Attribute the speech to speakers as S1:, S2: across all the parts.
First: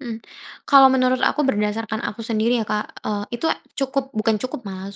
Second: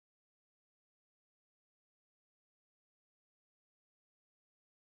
S1: Mmm, kalau menurut aku berdasarkan aku sendiri ya, Kak, eee, itu cukup bukan cukup malah,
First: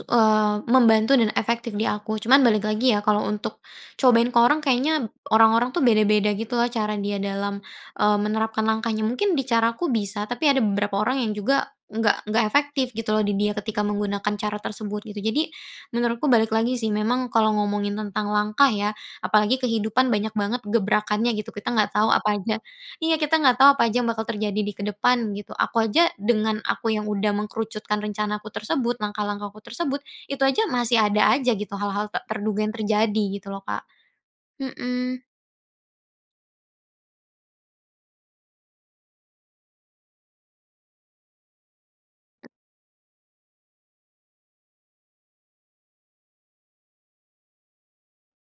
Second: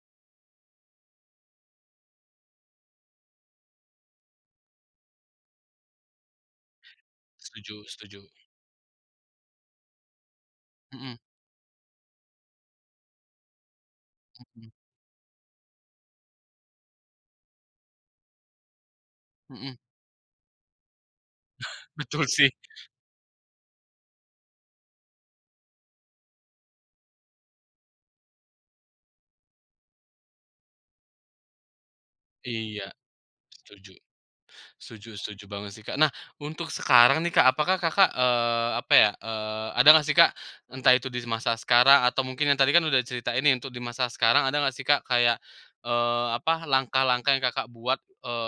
S1: membantu dan efektif di aku cuman balik lagi ya, kalau untuk cobain ke orang kayaknya orang-orang tuh beda-beda, gitu loh, cara dia dalam,
S2: Setuju
S1: eee,
S2: setuju.
S1: menerapkan langkahnya. Mungkin di caraku bisa, tapi ada beberapa orang
S2: Mhm.
S1: yang juga nggak nggak efektif, gitu loh, di dia ketika menggunakan cara
S2: Mhm.
S1: tersebut, gitu. Jadi menurutku balik lagi sih, memang kalau ngomongin tentang langkah ya, apalagi
S2: Mhm.
S1: kehidupan, banyak banget gebrakannya, gitu. Kita nggak tahu
S2: Betul,
S1: apa
S2: sih.
S1: aja iya, kita nggak tahu apa aja yang bakal terjadi di kedepan, gitu. Aku aja dengan aku yang udah mengerucutkan rencanaku tersebut, langkah-langkahku tersebut, itu aja masih ada aja gitu, hal-hal tak terduga yang
S2: Iya,
S1: terjadi, gitu loh, Kak.
S2: setuju. Setuju
S1: Mhm.
S2: setuju banget sih, Kak. Nah, untuk sekarang nih, Kak, apakah Kakak, eee, apa ya, eee, ada nggak sih, Kak, entah itu di masa sekarang, atau mungkin yang tadi kan udah cerita ini untuk di masa sekarang, ada nggak sih, Kak, kayak, eee, apa, langkah-langkah yang Kakak buat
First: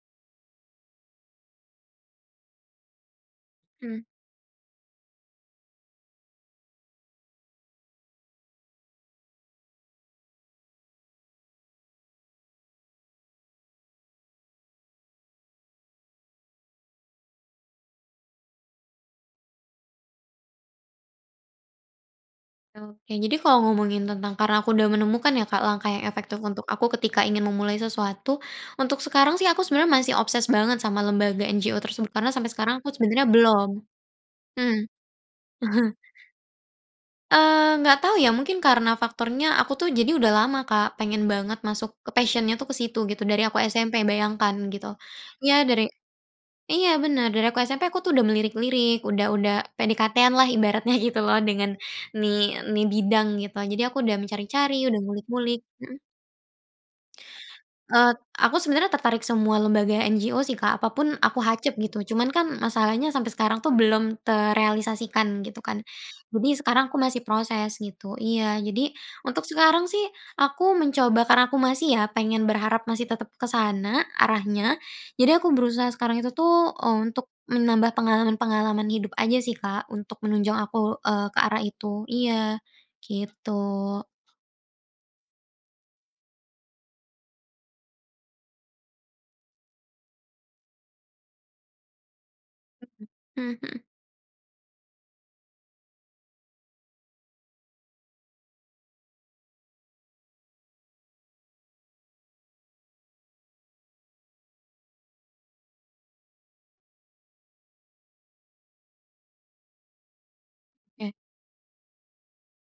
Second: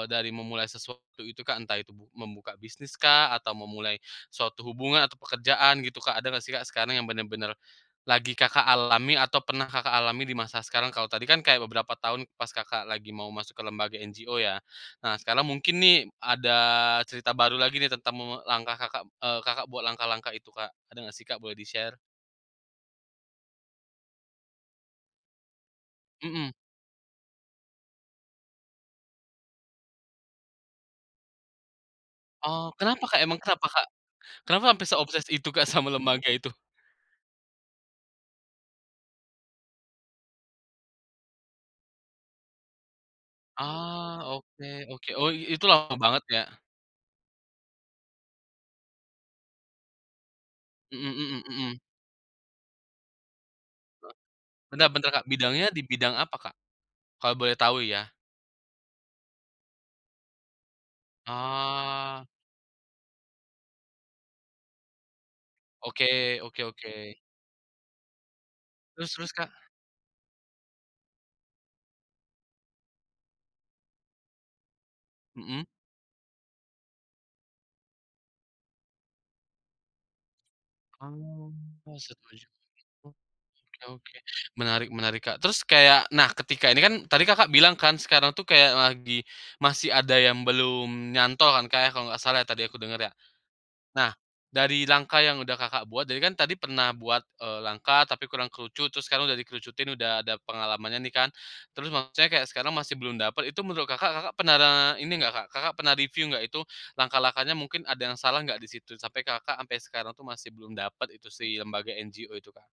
S2: dari, eee, memulai sesuatu itu, Kak, entah itu bu membuka bisnis kah, atau memulai
S1: Hmm.
S2: suatu hubungan atau pekerjaan gitu, Kak, ada nggak sih, Kak, sekarang yang bener-bener lagi Kakak alami atau pernah Kakak alami di masa sekarang kalau tadi kan kayak beberapa tahun pas Kakak lagi mau masuk ke lembaga NGO, ya. Nah, sekarang mungkin nih ada cerita baru lagi nih tentang langkah Kakak, eee, Kakak buat langkah-langkah itu, Kak, ada nggak sih, Kak? Boleh di-share?
S1: Oke, jadi kalau ngomongin tentang karena aku udah menemukan ya, Kak, langkah yang efektif
S2: Mhm.
S1: untuk aku ketika ingin memulai sesuatu, untuk sekarang sih aku sebenarnya masih obsess banget sama lembaga NGO tersebut karena sampai
S2: Oh,
S1: sekarang aku
S2: kenapa, Kak?
S1: sebenarnya
S2: Emang
S1: belum.
S2: kenapa, Kak? Kenapa
S1: Mmm.
S2: sampai se-obsess itu, Kak, sama lembaga itu?
S1: Eee, enggak tahu ya, mungkin karena faktornya aku tuh jadi udah lama, Kak, pengen banget masuk passion-nya tuh ke situ gitu, dari aku SMP,
S2: Oh,
S1: bayangkan, gitu.
S2: oke,-oke, oh,
S1: Iya,
S2: itu
S1: dari
S2: lama banget, ya?
S1: iya, bener, dari aku SMP aku tuh udah melirik-lirik, udah udah PDKT-an lah ibaratnya,
S2: Mhm
S1: gitu loh,
S2: mhm
S1: dengan
S2: mhm.
S1: nih nih bidang, gitu. Jadi aku udah mencari-cari,
S2: Bentar
S1: udah
S2: bentar, Kak,
S1: ngulik-ngulik
S2: bidangnya di
S1: mhm?
S2: bidang apa, Kak? Kalau boleh tahu, ya.
S1: Eee, aku sebenarnya tertarik semua lembaga NGO sih, Kak, apapun aku hacep, gitu.
S2: Ah.
S1: Cuman kan masalahnya sampai sekarang tuh belum terealisasikan, gitu kan.
S2: Oke,
S1: Jadi
S2: oke
S1: sekarang aku
S2: oke.
S1: masih proses, gitu. Iya, jadi
S2: Terus terus,
S1: untuk
S2: Kak?
S1: sekarang sih, aku mencoba karena aku masih ya, pengen berharap masih tetap ke sana arahnya jadi aku
S2: Mhm.
S1: berusaha sekarang itu tuh untuk menambah pengalaman-pengalaman hidup aja sih, Kak, untuk menunjang aku, eee, ke
S2: Oh,
S1: arah itu,
S2: setuju,
S1: iya,
S2: gitu.
S1: gitu.
S2: Oke oke, menarik menarik, Kak. Terus kayak nah, ketika ini kan, tadi Kakak bilang kan sekarang tuh kayak lagi masih ada yang belum nyantol kan, kayak kalau nggak salah tadi aku denger, ya.
S1: Mhm mhm.
S2: Nah, dari langkah yang udah Kakak buat jadi kan tadi pernah buat, eee, langkah tapi kurang kerucut terus udah kerucutin udah ada pengalamannya nih kan, terus maksudnya kayak sekarang masih belum dapat itu menurut Kakak, Kakak pernah ini nggak, pernah review nggak itu langkah-langkahnya mungkin ada yang salah nggak di situ, sampai Kakak sampai sekarang tuh masih belum dapat
S1: Eh.
S2: itu sih lembaga NGO itu, Kak?